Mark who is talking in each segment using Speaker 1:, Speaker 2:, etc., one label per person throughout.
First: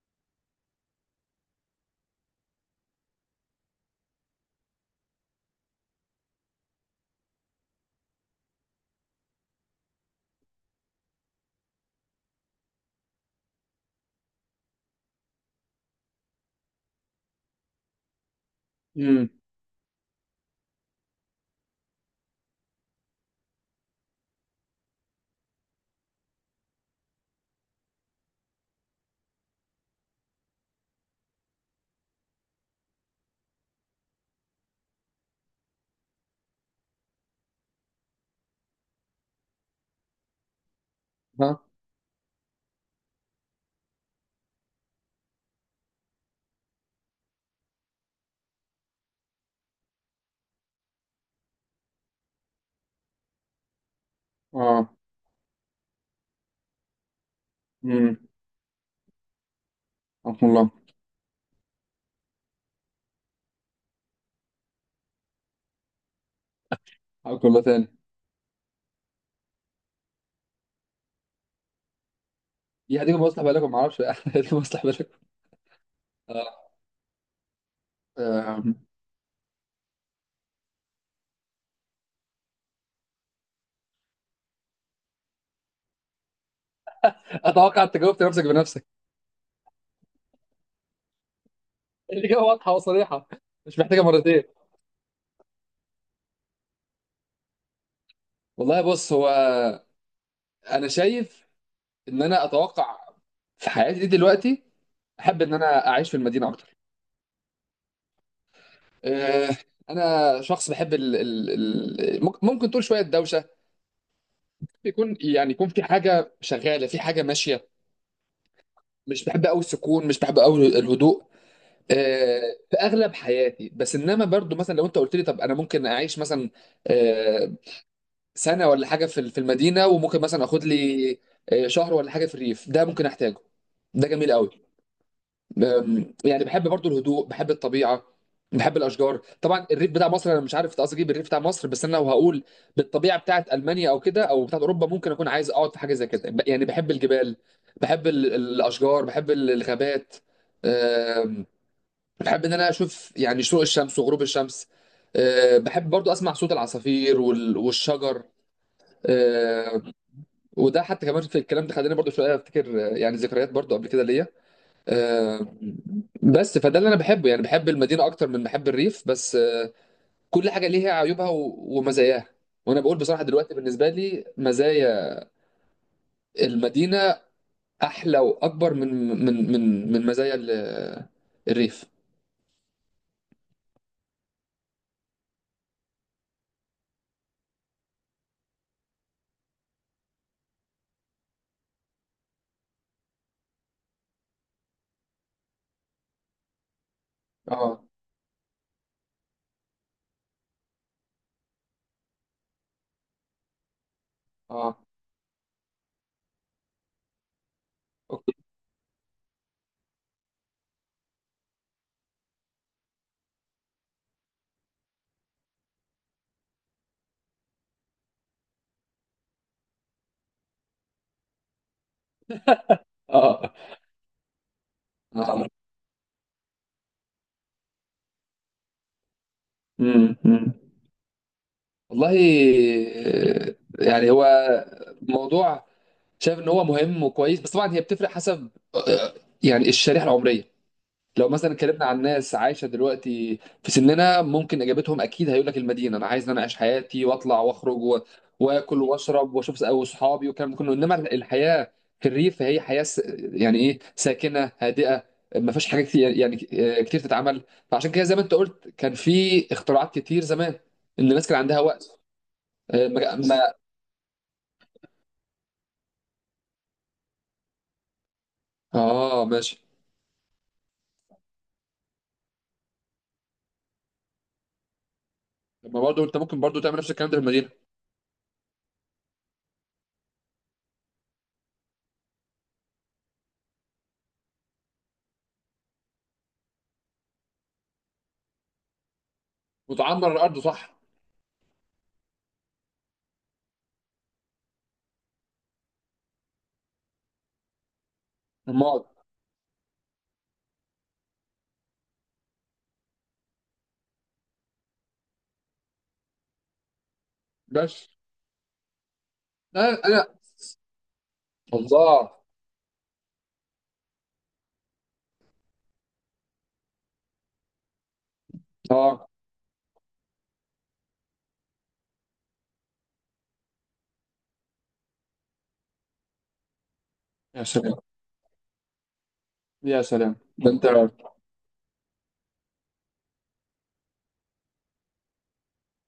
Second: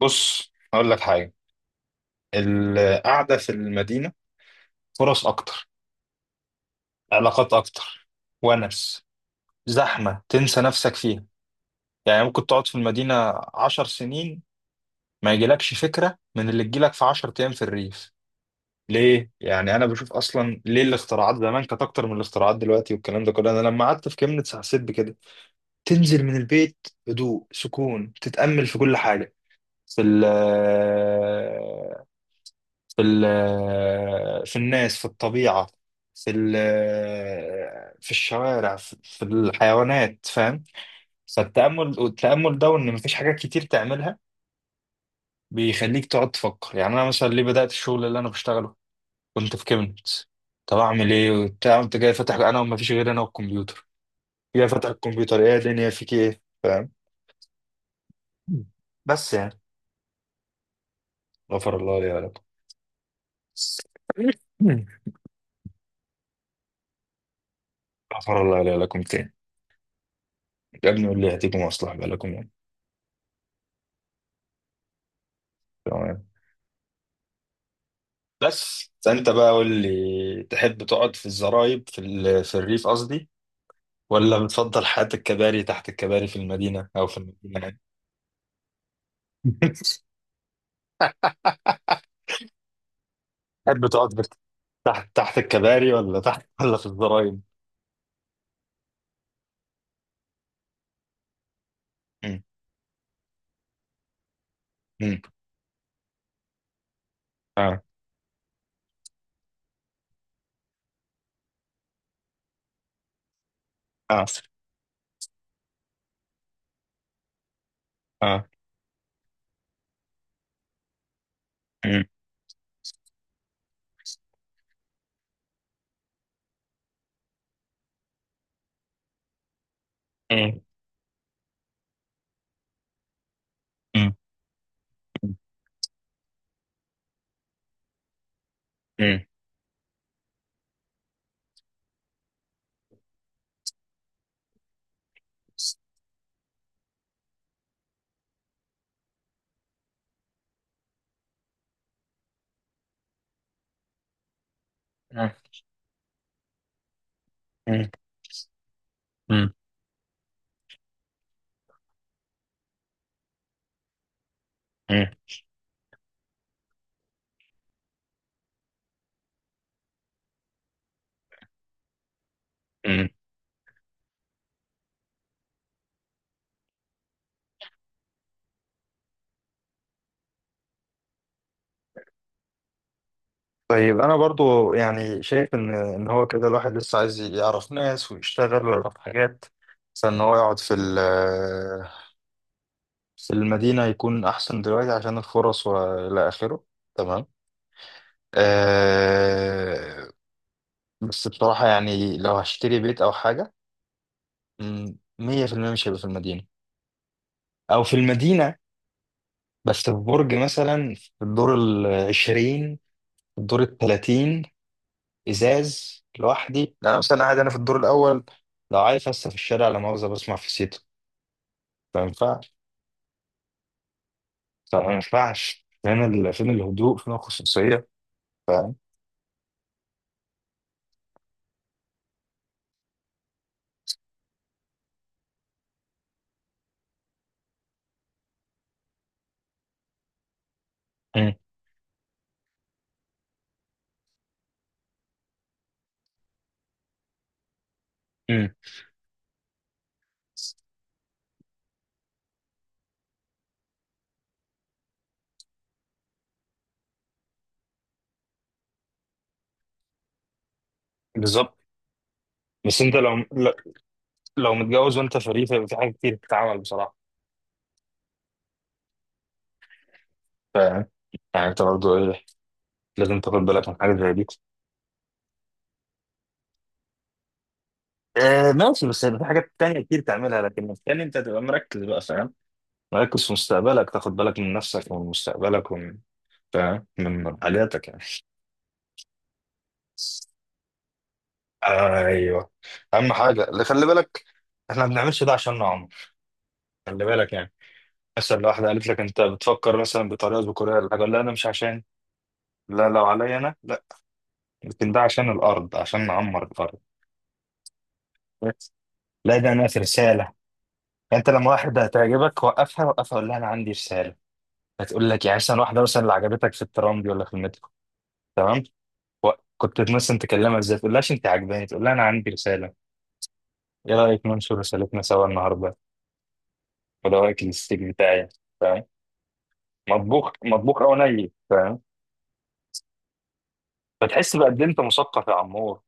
Speaker 1: بص، هقول لك حاجة. القعدة في المدينة، فرص أكتر، علاقات أكتر، ونس، زحمة تنسى نفسك فيها. يعني ممكن تقعد في المدينة 10 سنين ما يجيلكش فكرة من اللي تجيلك في 10 أيام في الريف.
Speaker 2: امم.
Speaker 1: ليه؟ يعني أنا بشوف أصلا ليه الاختراعات زمان كانت أكتر من الاختراعات دلوقتي، والكلام ده كله، أنا لما قعدت في كيمنيتس حسيت بكده. تنزل من البيت، هدوء، سكون، تتأمل في كل حاجة. في ال في ال- آه، في الناس، في الطبيعة. في ال- آه، في الشوارع، في الحيوانات، فاهم؟
Speaker 2: ها.
Speaker 1: فالتأمل، والتأمل ده، وإن مفيش حاجات كتير تعملها، بيخليك تقعد تفكر. يعني أنا مثلا ليه بدأت الشغل اللي أنا بشتغله؟ كنت في كيمنت، طب أعمل إيه وبتاع، كنت جاي فاتح، أنا ومفيش غير أنا والكمبيوتر، جاي فاتح
Speaker 2: اه.
Speaker 1: الكمبيوتر، إيه يا دنيا فيك إيه، فاهم؟
Speaker 2: امم.
Speaker 1: بس يعني،
Speaker 2: رحم الله.
Speaker 1: غفر الله لي ولكم.
Speaker 2: حياكم الله تاني.
Speaker 1: غفر الله لي ولكم تاني. يا ابني قول لي، هتيجوا مصلحة بقى لكم يعني؟
Speaker 2: دي هتيجي مصلح بالكم، ما اعرفش هتيجي مصلح بالكم.
Speaker 1: تمام.
Speaker 2: اه. آم.
Speaker 1: بس فانت بقى قول لي، تحب تقعد في الزرايب، في الريف قصدي، ولا بتفضل حياة الكباري، تحت الكباري، في المدينة، يعني؟
Speaker 2: اتوقع انت جاوبت نفسك بنفسك. الاجابه واضحه وصريحه، مش
Speaker 1: تحب
Speaker 2: محتاجه
Speaker 1: تقعد بت-
Speaker 2: مرتين.
Speaker 1: تحت الكباري، ولا تحت، ولا في الزرايب؟
Speaker 2: والله، بص، هو انا شايف ان
Speaker 1: مم.
Speaker 2: انا اتوقع في حياتي دي دلوقتي
Speaker 1: مم.
Speaker 2: احب ان انا اعيش في المدينه اكتر.
Speaker 1: اه،
Speaker 2: آه، انا شخص بحب ال ال ال ممكن ممكن تقول شويه دوشه،
Speaker 1: اه،
Speaker 2: يكون يعني يكون في حاجه شغاله، في حاجه ماشيه.
Speaker 1: اه.
Speaker 2: مش بحب قوي السكون، مش بحب قوي الهدوء.
Speaker 1: مم.
Speaker 2: آه، في اغلب حياتي، بس انما برضو مثلا لو انت قلت لي طب انا ممكن اعيش مثلا آه، سنه ولا حاجه في ال- في المدينه، وممكن مثلا
Speaker 1: مم.
Speaker 2: اخد لي شهر ولا حاجه في الريف، ده ممكن احتاجه. ده
Speaker 1: مم.
Speaker 2: جميل قوي. يعني بحب برضو الهدوء، بحب الطبيعه، بحب
Speaker 1: مم.
Speaker 2: الاشجار. طبعا الريف بتاع مصر، انا مش عارف قصدي اجيب الريف بتاع مصر، بس انا لو هقول بالطبيعه بتاعت المانيا او كده او بتاعت اوروبا، ممكن اكون عايز اقعد في حاجه زي كده. ب- يعني بحب الجبال، بحب ال- الاشجار، بحب ال- الغابات، بحب ان انا اشوف يعني شروق الشمس وغروب الشمس. أه، بحب برضو اسمع صوت العصافير وال-
Speaker 1: مم. مم.
Speaker 2: والشجر. أه، وده حتى كمان في الكلام ده خلاني برضو شويه افتكر يعني ذكريات برضو قبل كده ليا.
Speaker 1: مم.
Speaker 2: أه، بس فده اللي انا بحبه، يعني بحب المدينه اكتر من بحب الريف، بس أه كل حاجه ليها عيوبها و- ومزاياها. وانا بقول
Speaker 1: مم.
Speaker 2: بصراحه دلوقتي بالنسبه لي مزايا المدينه احلى واكبر من من مزايا ال- الريف.
Speaker 1: طيب، انا برضو يعني شايف ان هو كده الواحد لسه عايز يعرف ناس ويشتغل ويعرف حاجات، عشان ان هو يقعد في المدينة يكون احسن دلوقتي، عشان الفرص والى اخره، تمام.
Speaker 2: اه.
Speaker 1: أه، بس بصراحة يعني لو هشتري بيت او حاجة،
Speaker 2: اه.
Speaker 1: 100% مش هيبقى في المدينة. او في
Speaker 2: اوكي.
Speaker 1: المدينة بس في برج مثلا، في الدور العشرين، الدور التلاتين. ازاز لوحدي، لا مثلا قاعد انا في الدور الاول، لو عايز هسه في الشارع، لا مؤاخذه بسمع في سيتو. ما ينفعش،
Speaker 2: اه.
Speaker 1: ما
Speaker 2: آه.
Speaker 1: ينفعش. فين الهدوء؟ فين الخصوصيه؟ فاهم؟
Speaker 2: مم. مم. والله، آه، يعني هو موضوع شايف ان هو مهم وكويس، بس طبعا هي بتفرق حسب يعني الشريحه العمريه. لو
Speaker 1: مم.
Speaker 2: مثلا اتكلمنا عن ناس عايشه دلوقتي في سننا، ممكن اجابتهم اكيد هيقول لك المدينه. انا عايز ان انا اعيش حياتي واطلع واخرج و-
Speaker 1: مم.
Speaker 2: واكل واشرب واشوف اصحابي والكلام ده كله. انما الحياه في الريف هي حياه س- يعني ايه، ساكنه هادئه، ما فيش حاجه كتير يعني كتير تتعمل. فعشان كده زي ما انت قلت كان في اختراعات كتير زمان، ان الناس كان
Speaker 1: بالظبط.
Speaker 2: عندها وقت.
Speaker 1: بس انت
Speaker 2: ما
Speaker 1: لو
Speaker 2: ما-.
Speaker 1: لو متجوز وانت فري، فيبقى في حاجات كتير بتتعمل بصراحه،
Speaker 2: اه، ماشي.
Speaker 1: فاهم؟ يعني انت برضه ايه، لازم تاخد بالك من حاجه زي دي.
Speaker 2: طب ما برضه انت ممكن برضه تعمل نفس الكلام ده في المدينه
Speaker 1: آه ماشي، بس هيبقى في حاجات تانية كتير تعملها، لكن التاني انت تبقى مركز بقى، فاهم؟ مركز في مستقبلك، تاخد بالك من نفسك، ومن مستقبلك، ومن، فاهم، من حاجاتك
Speaker 2: وتعمر
Speaker 1: يعني.
Speaker 2: الارض، صح.
Speaker 1: ايوه، اهم حاجه، اللي خلي بالك، احنا ما بنعملش ده عشان عمر، خلي بالك يعني. مثلا لو واحده
Speaker 2: ما
Speaker 1: قالت لك انت بتفكر مثلا بطريقه ذكوريه ولا حاجه، لا، انا مش عشان، لا، لو عليا انا لا، لكن ده عشان الارض، عشان نعمر الارض.
Speaker 2: بس
Speaker 1: بس. لا ده انا في
Speaker 2: انا.
Speaker 1: رساله. انت لما واحده
Speaker 2: الله.
Speaker 1: هتعجبك، وقفها، وقفها، قول لها انا عندي رساله. هتقول لك يعني، مثلا واحده، مثلا اللي عجبتك في الترام دي ولا في المترو، تمام.
Speaker 2: اه.
Speaker 1: و- كنت مثلا تكلمها ازاي، تقول لهاش انت عجباني، تقول لها انا عندي رساله، ايه رايك ننشر رسالتنا سوا النهارده؟ وده رايك،
Speaker 2: يا سلام،
Speaker 1: الاستيك بتاعي
Speaker 2: يا سلام
Speaker 1: مطبوخ
Speaker 2: ده انت.
Speaker 1: مطبوخ او ني، فاهم؟ فتحس بقد إيه انت مثقف يا عمور.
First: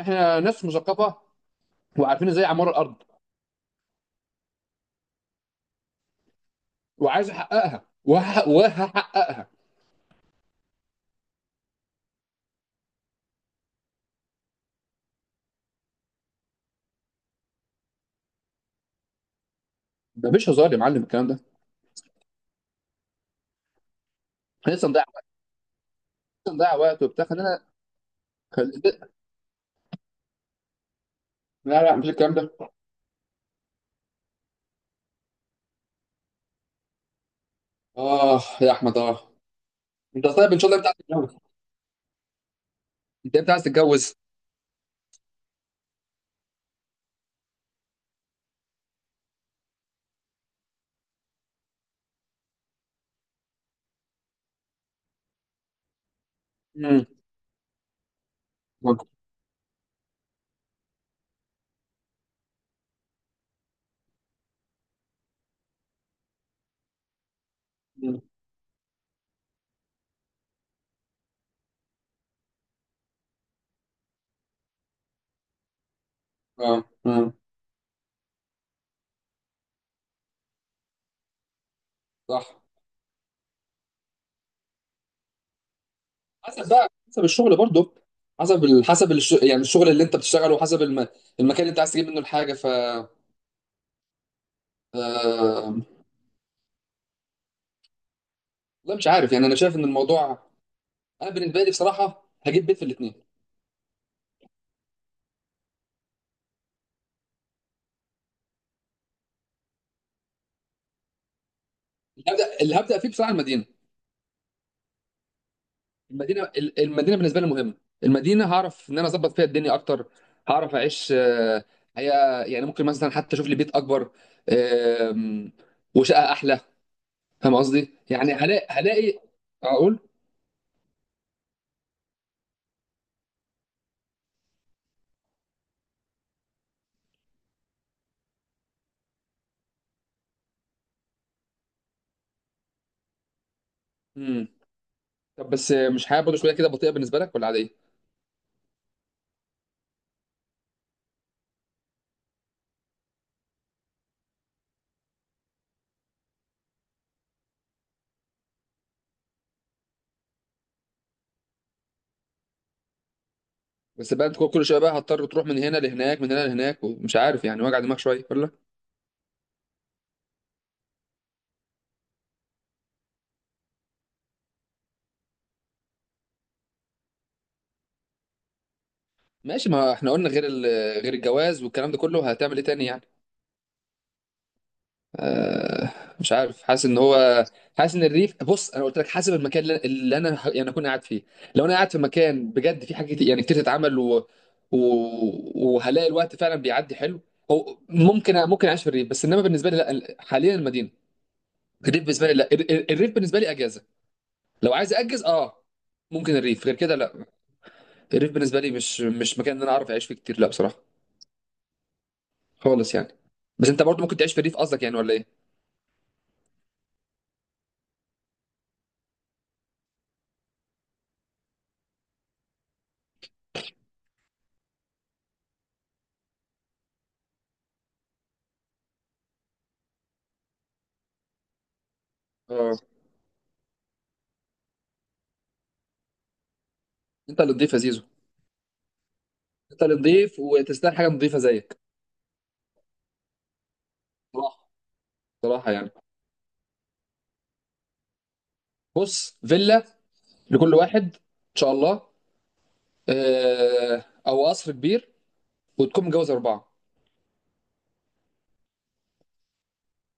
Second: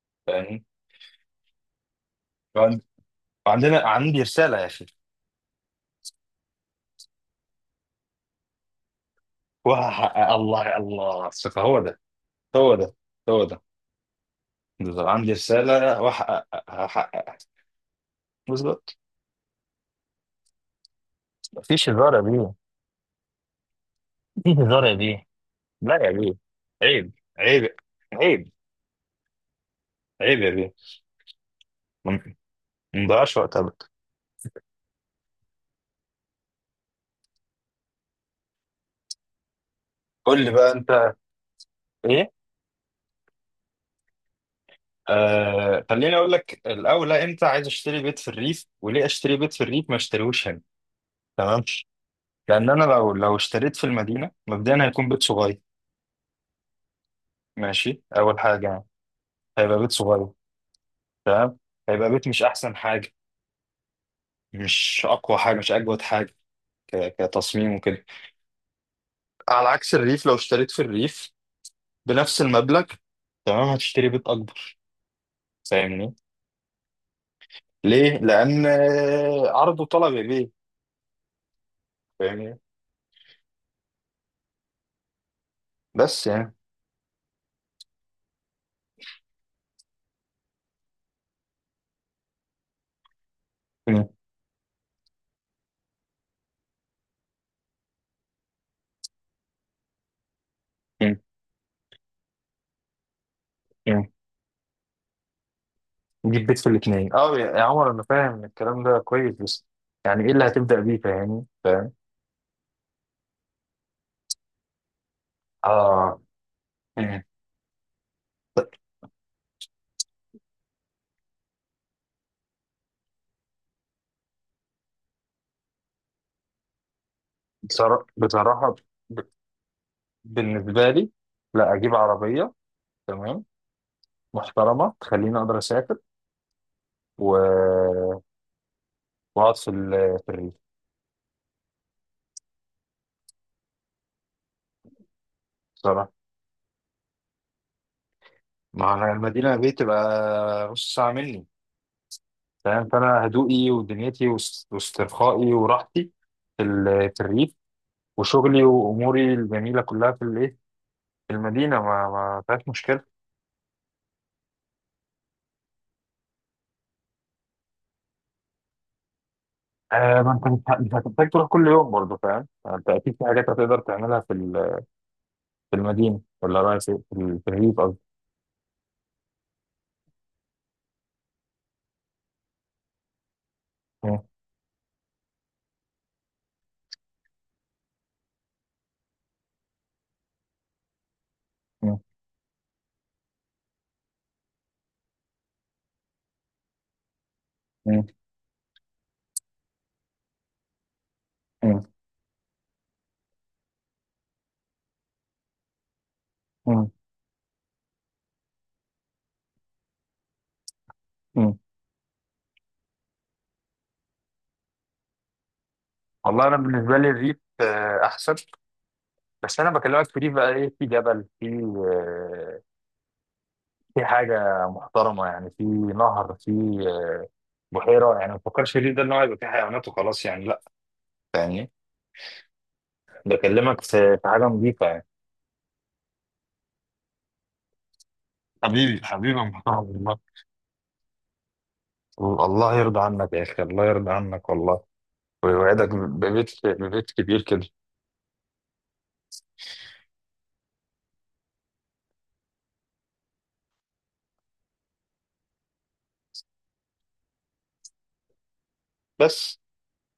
Speaker 2: احنا
Speaker 1: فاهم؟
Speaker 2: ناس مثقفه وعارفين ازاي اعمار
Speaker 1: وعن-
Speaker 2: الارض،
Speaker 1: عندي رساله يا اخي،
Speaker 2: وعايز احققها وهح- وهحققها.
Speaker 1: وهحقق. الله، الله، الثقه هو ده، هو ده، هو ده. بالظبط، عندي رساله، هحققها. بالظبط.
Speaker 2: ده مش هزار يا معلم الكلام ده.
Speaker 1: مفيش هزار يا بيه، مفيش
Speaker 2: احنا
Speaker 1: هزار يا بيه. لا يا بيه،
Speaker 2: لسه نضيع وقت
Speaker 1: عيب،
Speaker 2: وبتاع، خلينا.
Speaker 1: عيب، عيب،
Speaker 2: خل...
Speaker 1: عيب يا بيه.
Speaker 2: لا لا، مش
Speaker 1: ما
Speaker 2: الكلام ده.
Speaker 1: ما نضيعش وقت ابدا.
Speaker 2: اه يا احمد، اه. انت
Speaker 1: قول لي
Speaker 2: طيب ان شاء
Speaker 1: بقى
Speaker 2: الله، انت
Speaker 1: انت
Speaker 2: عايز تتجوز؟
Speaker 1: ايه.
Speaker 2: انت امتى عايز تتجوز؟
Speaker 1: آه، خليني اقول لك الاول، امتى عايز اشتري بيت في الريف، وليه اشتري بيت في الريف ما اشتريهوش هنا. تمام. لان انا لو اشتريت في المدينه مبدئيا هيكون بيت صغير،
Speaker 2: امم.
Speaker 1: ماشي، اول حاجه يعني، هيبقى بيت صغير. تمام. هيبقى بيت مش احسن حاجه، مش اقوى حاجه، مش اجود حاجه، كتصميم وكده.
Speaker 2: أمم.
Speaker 1: على عكس الريف، لو اشتريت في الريف بنفس المبلغ، تمام، هتشتري بيت اكبر، فاهمني؟
Speaker 2: اه. اه.
Speaker 1: ليه؟ لان، آه، عرض وطلب يا بيه،
Speaker 2: صح.
Speaker 1: فاهمني؟ بس يعني،
Speaker 2: حسب بقى، حسب الشغل برضه. حسب ال... حسب الش... يعني الشغل اللي انت بتشتغله، وحسب الم... المكان اللي انت عايز تجيب منه الحاجه. ف
Speaker 1: م-
Speaker 2: آه، والله مش عارف، يعني انا شايف ان الموضوع
Speaker 1: م-
Speaker 2: انا بالنسبه لي بصراحه هجيب بيت في الاثنين.
Speaker 1: م. نجيب بيت في الاثنين. اه، يا عمر، انا فاهم الكلام ده كويس، بس يعني ايه اللي هتبدا بيه، فاهمني؟ فاهم،
Speaker 2: اللي هبدا فيه بصراحه المدينه.
Speaker 1: اه،
Speaker 2: المدينه ال- المدينه
Speaker 1: م.
Speaker 2: بالنسبه لي مهمه. المدينه هعرف ان انا اظبط فيها الدنيا اكتر، هعرف اعيش حياه. يعني ممكن مثلا حتى اشوف لي بيت اكبر، آم، وشقه احلى. فاهم قصدي؟ يعني هلاقي
Speaker 1: بصراحة،
Speaker 2: هلاقي
Speaker 1: ب-
Speaker 2: اقول.
Speaker 1: بالنسبة لي، لا أجيب عربية، تمام، محترمة، تخليني أقدر أسافر، و... وأقعد في الريف.
Speaker 2: امم. طب بس مش
Speaker 1: بصراحة،
Speaker 2: حياه برضه شويه كده بطيئه بالنسبه لك ولا عاديه؟
Speaker 1: ما أنا المدينة اللي بيه تبقى نص ساعة مني، تمام. فأنا هدوئي ودنيتي واسترخائي وراحتي في الريف، وشغلي وأموري الجميلة كلها في الإيه، في المدينة، ما فيهاش مشكلة.
Speaker 2: بس بقى انت كل كل شويه بقى هتضطر تروح من هنا لهناك، من هنا لهناك، ومش عارف، يعني وجع دماغ شويه ولا؟
Speaker 1: آه، ما أنت مش مش هتحتاج تروح كل يوم برضه، فاهم يعني؟ أنت أكيد في حاجات هتقدر تعملها في المدينة، ولا رأيك إيه؟ في الريف.
Speaker 2: ماشي، ما احنا قلنا غير ال... غير الجواز والكلام ده كله، هتعمل ايه تاني يعني؟
Speaker 1: مم.
Speaker 2: آه، مش عارف، حاسس ان هو، حاسس ان الريف، بص انا قلت لك حسب المكان اللي انا ه- يعني اكون قاعد فيه. لو انا قاعد
Speaker 1: مم.
Speaker 2: في مكان بجد، في حاجه كتير- يعني كتير تتعمل و... و... وهلاقي الوقت فعلا بيعدي حلو. أو
Speaker 1: مم.
Speaker 2: ممكن اعيش في الريف، بس انما بالنسبه لي لا، حاليا المدينه.
Speaker 1: مم.
Speaker 2: الريف بالنسبه لي لا، ال- ال- الريف بالنسبه لي اجازه. لو عايز اجز اه، ممكن الريف غير
Speaker 1: مم.
Speaker 2: كده لا. الريف بالنسبه لي مش مكان ان انا اعرف اعيش فيه كتير، لا بصراحه
Speaker 1: مم.
Speaker 2: خالص يعني. بس انت برضو ممكن تعيش في الريف قصدك يعني ولا ايه؟
Speaker 1: والله، انا بالنسبه لي الريف، آه، احسن. بس انا بكلمك في ريف بقى ايه، في جبل، في، آه، في حاجه محترمه يعني، في نهر، في، آه، بحيره يعني. ما تفكرش الريف ده ان هو يبقى فيه حيوانات وخلاص يعني، لا. يعني،
Speaker 2: اه.
Speaker 1: بكلمك في حاجه نظيفه يعني.
Speaker 2: انت اللي نضيف يا زيزو.
Speaker 1: حبيبي حبيبي يا محترم،
Speaker 2: انت اللي
Speaker 1: والله.
Speaker 2: نضيف وتستاهل حاجه نضيفه زيك.
Speaker 1: الله يرضى عنك يا اخي، الله يرضى عنك
Speaker 2: صراحه،
Speaker 1: والله.
Speaker 2: صراحه
Speaker 1: ويوعدك
Speaker 2: يعني.
Speaker 1: ببيت، كبير كده.
Speaker 2: بص، فيلا لكل واحد ان شاء الله. اه، او قصر كبير، وتكون متجوز 4.
Speaker 1: بس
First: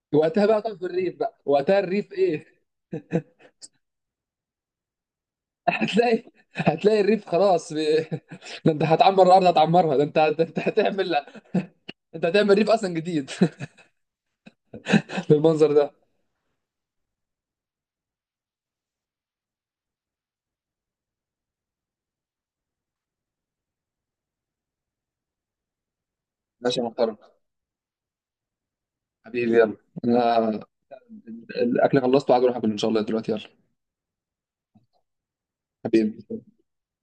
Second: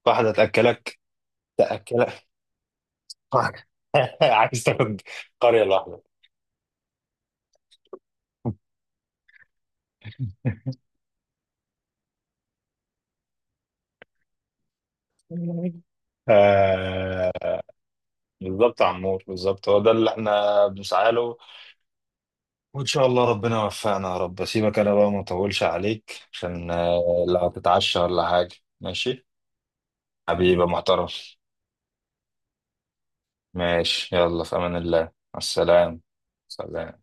Speaker 1: واحده
Speaker 2: وقتها بقى تقف في
Speaker 1: تاكلك،
Speaker 2: الريف، بقى وقتها الريف
Speaker 1: تاكلك.
Speaker 2: ايه.
Speaker 1: عايز تاخد قرية لوحدك.
Speaker 2: هتلاقي هتلاقي الريف خلاص ب... ده انت هتعمر الارض، هتعمرها، ده انت هتعمل، انت هتعمل ريف اصلا جديد، بالمنظر ده.
Speaker 1: آه، بالظبط يا عمور، بالظبط هو ده اللي احنا بنسعى له. وان شاء الله ربنا يوفقنا يا رب. سيبك انا بقى، ما اطولش عليك، عشان
Speaker 2: ماشي يا محترم.
Speaker 1: آه، لا هتتعشى ولا حاجة. ماشي،
Speaker 2: حبيبي يلا. انا
Speaker 1: حبيبي يا محترم.
Speaker 2: الاكل خلصته وعايز اروح اكل ان شاء الله دلوقتي. يلا
Speaker 1: ماشي، يلا، في امان الله، مع السلامة.
Speaker 2: حبيبي.
Speaker 1: سلام.